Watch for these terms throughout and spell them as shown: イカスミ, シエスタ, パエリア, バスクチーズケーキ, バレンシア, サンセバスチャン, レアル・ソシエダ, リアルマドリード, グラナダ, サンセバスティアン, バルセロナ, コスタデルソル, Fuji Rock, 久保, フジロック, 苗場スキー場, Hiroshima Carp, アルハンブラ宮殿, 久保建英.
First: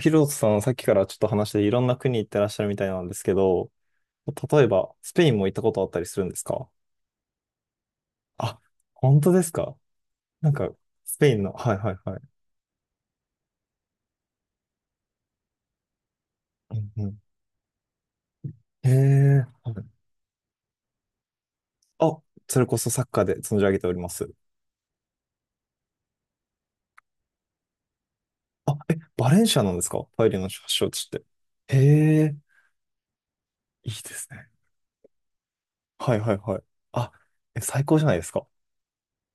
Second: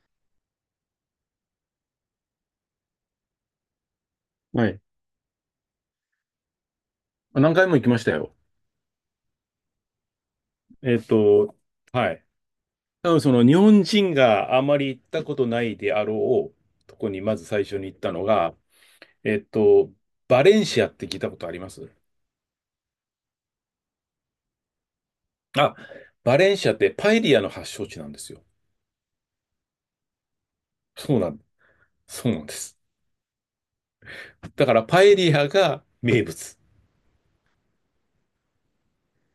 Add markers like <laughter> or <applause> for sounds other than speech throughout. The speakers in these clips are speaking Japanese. ヒロトさん、さっきからちょっと話していろんな国行ってらっしゃるみたいなんですけど、例えはい。ば、スペインも行ったことあったりするんですか？何回も行きましたよ。あ、本当ですか？なんか、えっスペインの、と、はいはいははい。い。多分その日本人があまり行ったことないであろううんとうこん、にまず最初に行ったのが、へえっえ、はと、い。バレンシアって聞いたことあります？あ、それこそサッカーで存じ上げております。あ、バレンシアってパエリアの発祥地なんですよ。あ、え、バレンシアなんですか？パエリアの発祥地っそうて。なん、へそうえ、なんです。いいですね。だからパエリアがはい名はい物。はい。あ、え、最高じゃないですか。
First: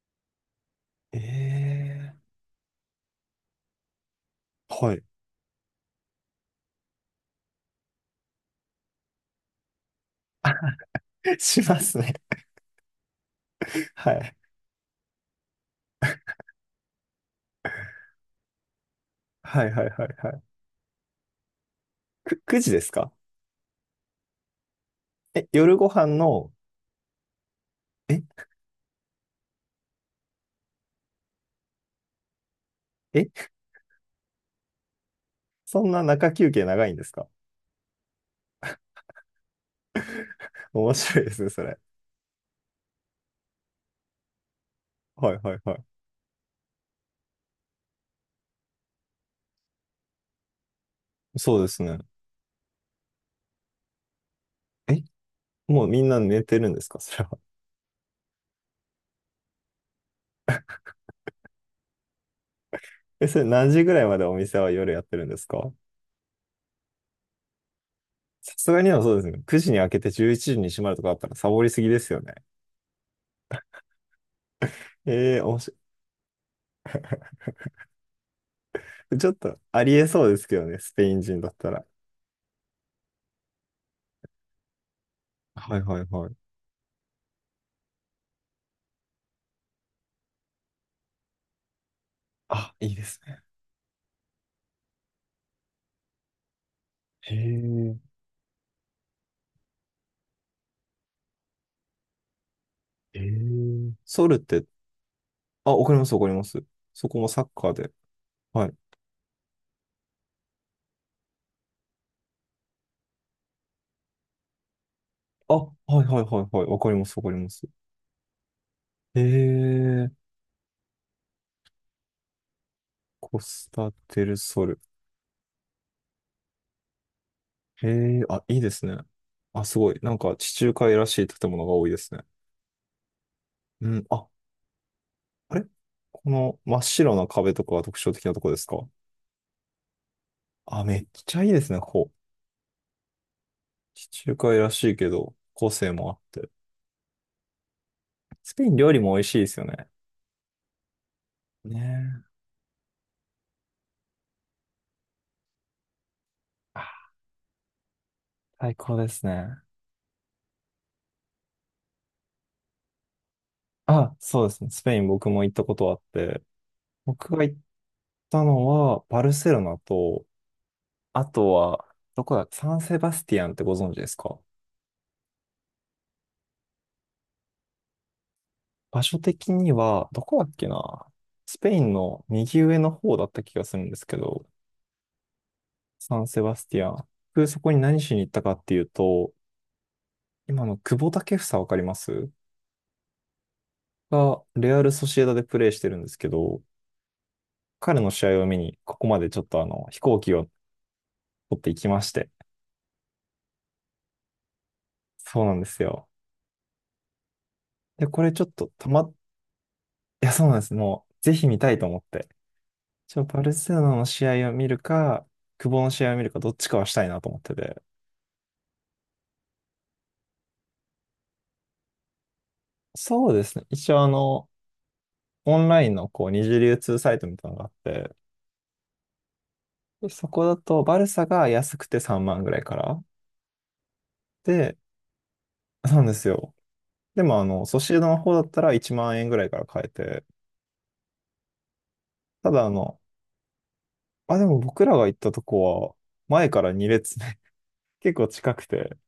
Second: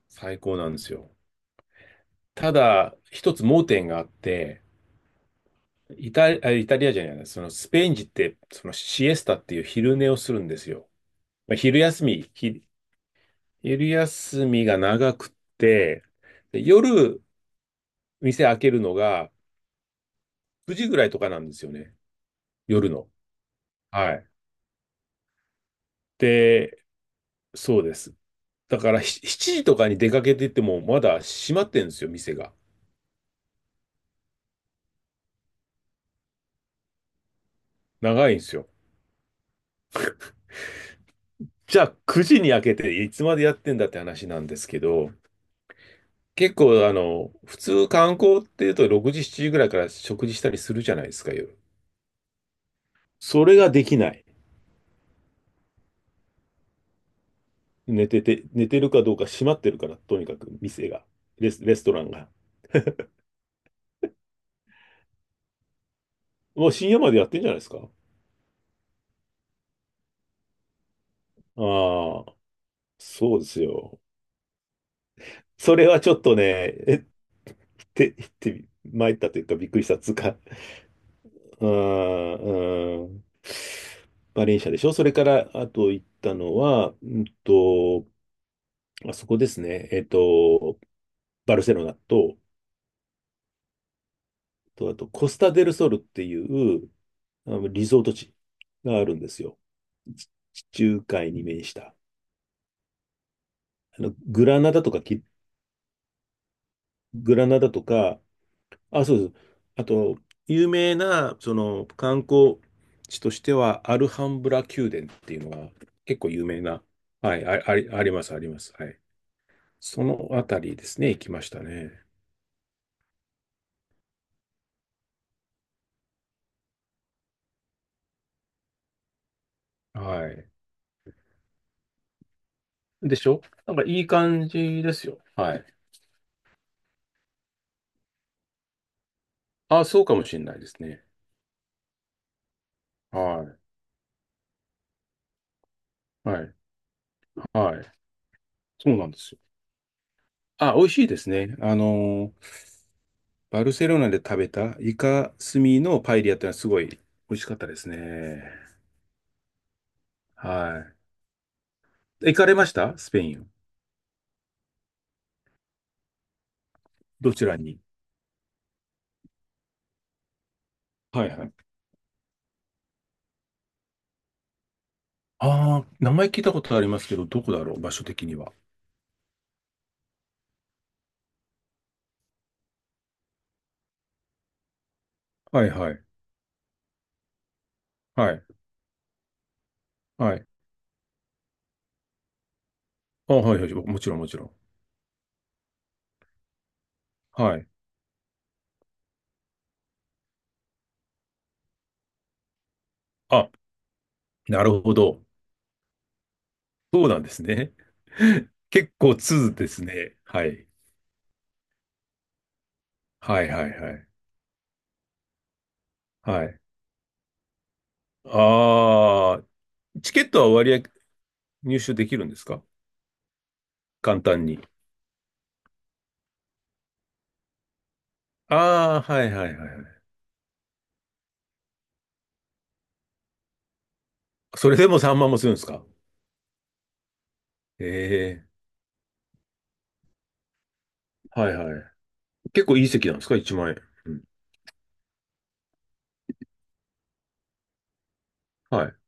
最高なんですよ。ええ、ただ、一つ盲点があって、はい。イタリアじゃない、そのスペイン人って、そのシエスタっていう昼寝をするんですよ。<laughs> まあ、しますね。昼はい。休みが長くって、で夜、店開けるのがはいはいはいはい。9時ぐらいとかなんですよね。く、9時です夜の。か？はい。え、夜ご飯の、で、そうです。え、だから7時とかに出かけてってもまだ閉まってんですよ、店が。え、そんな中休憩長いんですか？ 長いんですよ。<laughs> 面白いですね、それ。じゃあ9時に開けていつまでやってんだって話なんですけど、はいはいはい。結構普通観光っていうと6時、7時ぐらいから食事したりするじゃないですか、そ夜。うですね。それができない。え、もうみんな寝てるんですか？ <laughs> それは。寝てて、寝てるかどうか閉まってるから、とにかく店が、レストランが。え、それ何時ぐらいまでお店は夜やってるんですか？もう深夜までやってんじゃないですか？さすがにはそうですね。9時に開けて11時に閉まるとかだったらサボりすぎですよあね。あ、そうですよ。ええー、面白それはちょっとね、えって、って、参い。っちたょっというかとびっくありしりたっえつうそうか、ですけどね、スペイン人だっうたら。ん、うん。バレンシアでしょ、それから、あはいとは行いっはたい。のは、あそこですね。バルセロナと、あ、いいですね。あと、コスタデルソルっていう、へリえ、ゾート地があるんですよ。地中海に面した。へえ。あの、ソウルっグラて、ナダとかキ、あ、わかりますわかります。そこもグサラッナカダーとで。か、はい。あ、そうです。あと、有名な、その、観光地としては、アルハンブラ宮殿っていうのあ、はが、い結はいはい構有名はい。わな、かりますわかはりい、ます。あ、あり、あります、あります。はい。へ、そのあたりですね、行きましたね。コスタデルソル。へ、あ、いいですね。あ、すごい。なんはかい。地中海らしい建物が多いですね。でしょ、なんかういん、いあ、感じですよ。あはれ、い。この真っ白な壁とかが特徴的なとこですか？あ、そうかもしれないですあ、めね。っちゃいいですね、ここ。は地中海らしいけど、個性もあっい。はて。い。はい。スペイン料そう理なんもで美味すしいよ。ですよね。あ、美味しいですね。ねあの、え。バルセロナで食べたイカスミのパエリアってのはすごい美あ、味しかったですね。最高ですね。はい。行かれましたスペイン？あ、そうですね。スペイン僕も行ったことあって、ど僕がち行らっに？たのは、バルセロナと、あはいはい。とは、どこだ、サンセバスティアンってご存知ですか？ああ、名前聞いたことありますけど、どこだろう、場所的には。場所的には、どこだっけな。スペインの右上の方だった気がするんですけど、はいはい。サンセバスティアン。僕、そこに何しに行っはたい。かっていうと、はい。今の久保建英わかります？あ、はいはい。もちろんもちが、ろん。レアル・ソシエダでプレーしてるんですけど、はい。彼の試合を見に、ここまでちょっと飛行機を取っていきまして。あ、なるほど。そうなんですよ。そうなんですね。で、これちょっ <laughs> とた結ま、構通ですね。いや、そはうなんでい。す。もう、ぜひ見たいと思って。一応はバいルはいセロナはのい。試合を見るか、久保の試合を見るか、はどっい。ちかはしたいなと思ってて。ああ、チケットは割合入手できるんですか？そうですね。一応あ簡単の、に。オンラインのこう、二次流通サイトみたいなのがあって、ああ、はいはいはいはい。でそこだとバルサが安くて3万ぐらいから。そで、れでも3万もするんですか？なんですよ。でも、ソシエダの方だえっえ、たら1万円ぐらいから買えて。はいはい。ただ結あ構いいの、席なんですか ?1万円。うん。あ、でも僕らが行ったとこは、前から2列ね。 <laughs> 結構近くはい。て。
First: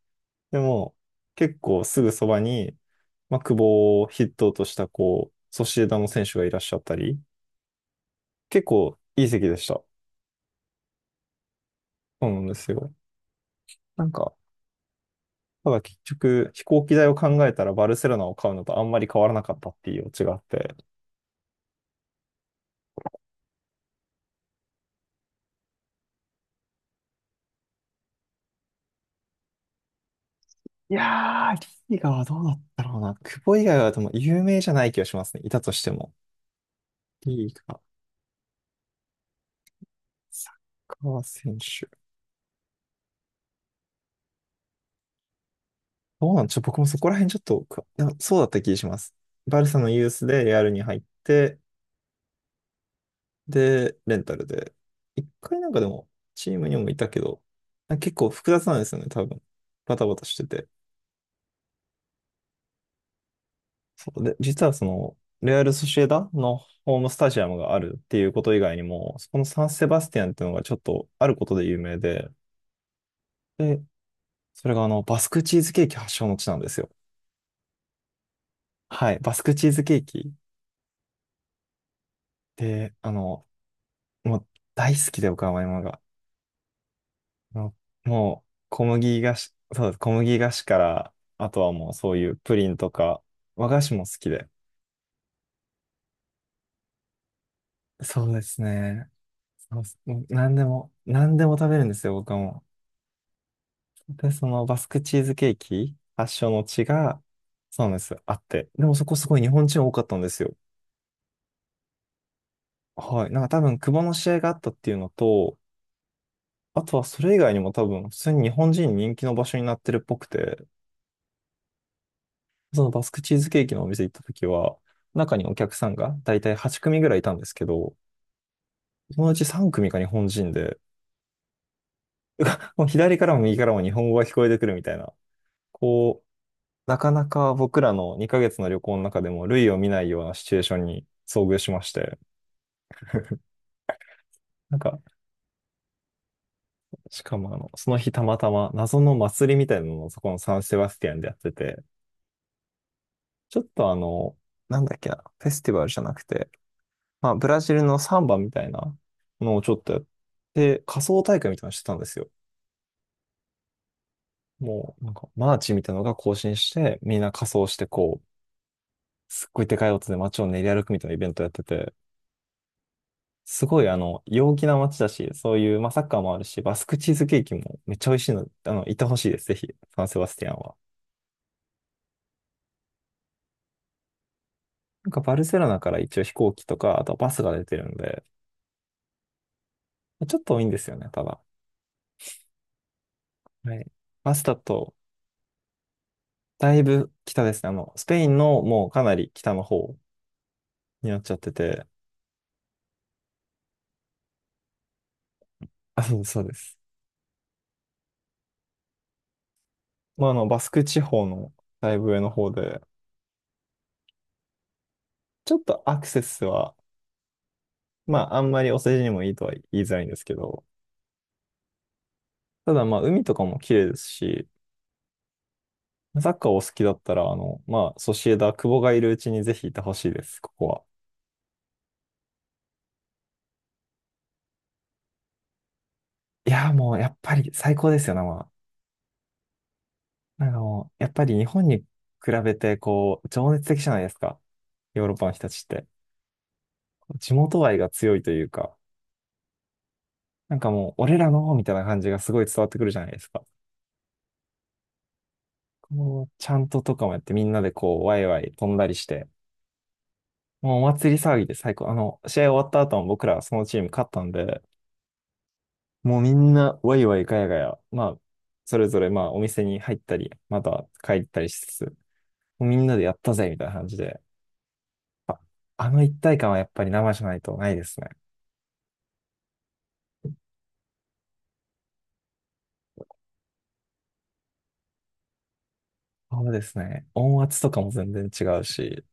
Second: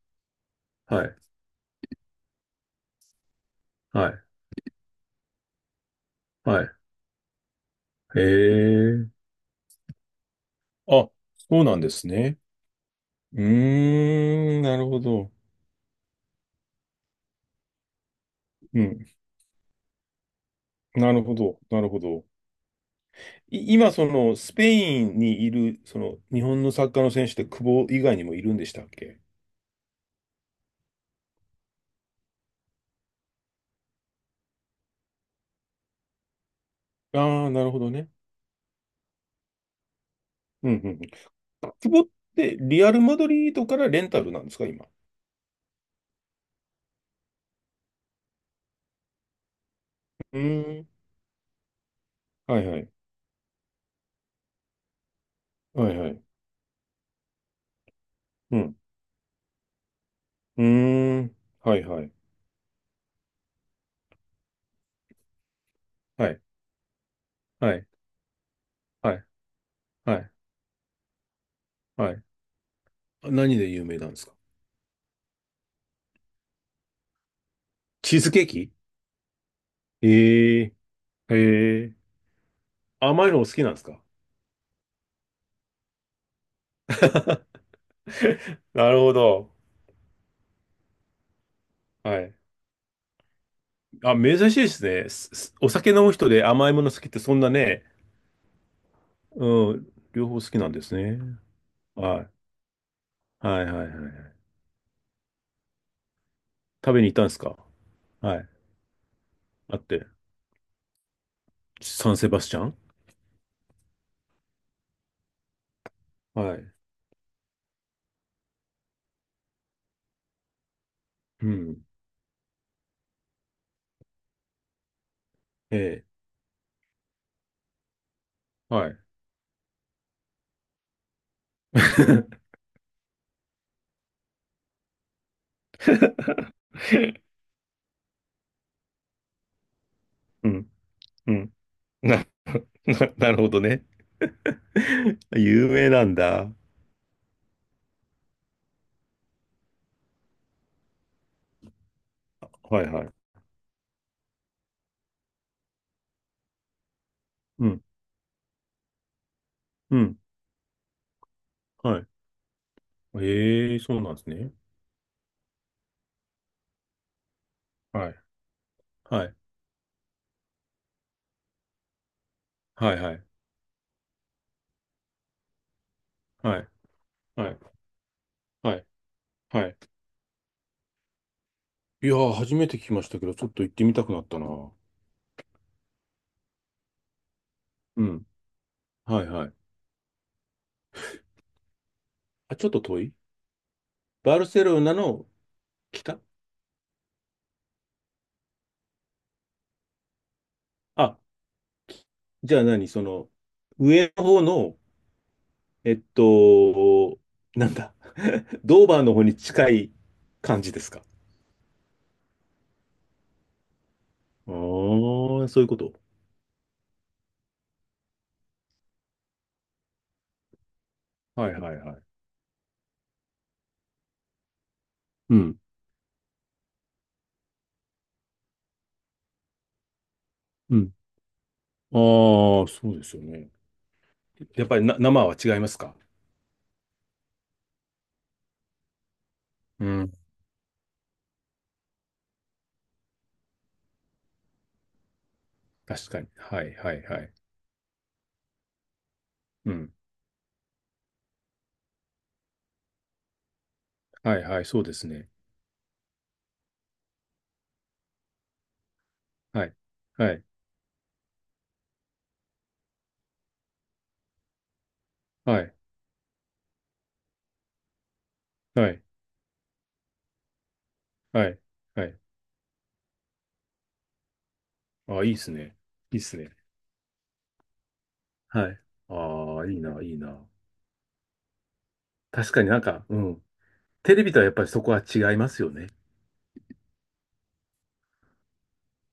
でも、はい、結構すぐそばに、まあ、久保をはい、筆頭としたこう、ソシエダの選手がいらっはい。しゃったり、へ結構え。いい席でした。あ、そうなんですそうなね。んですよ。うなんか、ーん、なるほど。ただ結局、飛行機代を考えたらバルセロナを買うのとうあんまん、り変わらなかったっていうオチがあって。なるほど、なるほど。今、その、スペインにいる、その、日本のサッカーの選手って久保以外にもいるんでしたっけ？いやー、リーガはどうだったろうな。久保以外はでも有名じゃない気がしますね。いたとしても。ああリー、ーなるガ、ほどね。サッうん、うん。うん、カー選手。久保って、リアルマドリードからレンタルなんですか、今？どうなんちょ、僕もそこら辺ちょっとでそうだった気がします。バルサのユースうでレアルにーん、入って、はいはい、で、レンタルで。一回なんかではいはも、い。チームにもいたけど、なんか結構複う雑なん、んですよね、多分。バタバタしてうて。ーん、はいはい、で、実はその、レアル・ソシエはダい、のホームスタジアムがはあい、るっていうこと以外にはも、い、そこのサン・セバスはティアい、ンっていうのがちょっとあることで有名はい。で、何でで、有名なんですか？それがバスクチーズケーキ発祥の地なんですよ。チーズケーキ？はい、バスクチーズケーキ。ええ、へえ。で、あ甘いのの、お好きなんですか？ もう大好きで、岡山山が。あ <laughs> のもう、なるほど。小麦菓子から、あとはもうそうはいい。うプリンとか、和菓子も好あ、きで。珍しいですね。お酒飲む人で甘いもの好きってそんなね、そうですね。うそうでん、すもう両方好何きでなんでも、すね。何でも食べるんですよ、はい。僕はもう。はいはいはいはい。で、そのバスクチーズケーキ発祥の地食べに行っが、たんですか？そうなんです、あはっい。て。でもそこすごい日本あ人っ多かって。たんですよ。サンセバスチャン？はい。なんか多分、久保の試合があったっていうのと、はい。あとはそれ以外にも多分、普通に日本人に人気の場所になってるっぽくて、うん。そのバスクチーズケーキのお店行った時は、中にお客さんえが大体8組ぐらいいたんですけど、え。はい。そのうち3組が日本人で、もう左からも右からも日本語が聞こえてくるみたいな、こなか <laughs> なか僕らの2ヶ月の旅行の中でも類を見ないようなシうチュエーん。ションにう遭ん。遇しまして、な、<laughs> なるほどね。なんか、<laughs> 有名なんだ。しかもその日たまたま謎の祭りみたいなのをそこのサンセバスティアンでやってて、はいはい。ちょっとあの、なんだっけな、フェスティバルじゃなくて、まあ、ブラうジルん。のサンバみたいなのをちょっとうやっん。て、仮装大会みたいなのしてたはんい。ですよ。ええ、そうなんですね。もう、なんか、マーチみたいなのが行進して、みんな仮装してはい。こう、はい。すっごいでかい音で街を練り歩くみたいなイベントやってて、はいはい。すごい陽気な街だし、そういう、まあ、サッカーもあるはし、い。バスクチーズケーはキい。もめっちゃ美味しいので、はい。行ってほしいです、ぜひ、はい。サンセバスティアンは。いやー、初めて聞きましたけど、ちょっと行ってみたくなったな。なんかバルセロナから一応飛行機とか、あとバスが出てるんうで、ん。はいはい。ちょっと多いんですよね、ただ。あ、ちょっと遠い？はい。ババスルだセロナと、の北？だいぶ北ですね。スペインのもうかなり北の方にあ、なっちゃってて、じゃあ何、その、上の方の、えっあ、そうそうです。と、なんだ、 <laughs> ドーバーの方に近いまあ、バ感スじでクす地か？方のだいぶ上の方で、ああー、ちょそっういうことと。アクセスは、まあ、あんまりお世辞にもいいとは言いづらいんですけど、はいはいはい。ただまあ、海とかも綺麗ですし、うん。サッカーお好きだったら、まあ、ソシエダ、久保がいるうちにぜひいてほしいです、ここうは。ん。ああ、そうですよね。やっぱりな、生は違いますか？いやー、もう、やっぱり最高ですよね、まあうん、なんかもう、やっぱり日本に比べて、こう、情熱的じゃないですか。ヨーロッパの人たちって。確かに。はいはいは地い。元愛が強いというか、うん。なんかもう、俺らの、みたいな感じがすごい伝わってくるじゃないですか。はいはい、そうですね。こう、ちゃんととかもやって、みんなでこう、ワイワイ飛んだりして、はい。はい。もうお祭り騒ぎで最高。試合終わった後も僕らそのチーム勝ったんで、はい。もうみんな、ワイワイガヤガヤ、まあ、そはれぞい。れ、まあ、お店に入ったり、また帰ったはりい。しつつ、もはい。うみんなでやったぜ、みたいな感じで。あ、いいですね。あの一いいで体す感ね。はやっぱり生じゃないとないですね。はい。ああ、いいな、いいな。確かになんか、うん。テレビとはやっぱりそこは違いますよね。そうですね。音圧とかも全然違うし、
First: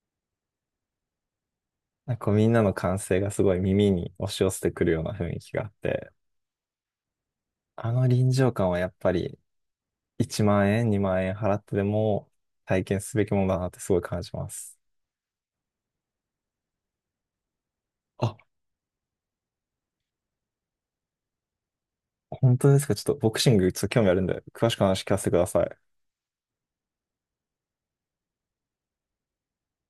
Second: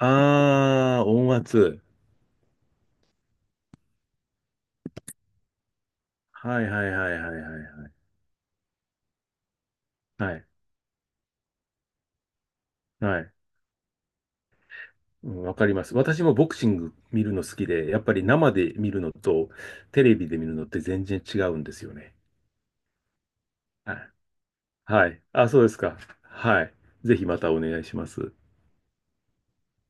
ああ、音圧。なんかこうみんなの歓声がすごい耳に押し寄せてくるような雰囲気があって、はいはいはいはいはいはあい。の臨場感はやっぱりは1い。万円、2万円払ってでも体験すはべい。きものだなってすごい感じます。うん、わかります。私もボクシング見るの好きで、やっぱりあ、生で見るのとテレビで見るのって全然違うんですよね。本当ですか？ちょっとボクシングちょっと興味あるんで、詳しく話は聞かい。せてくだあ、そうさですい。か。はい。ぜひまたお願いします。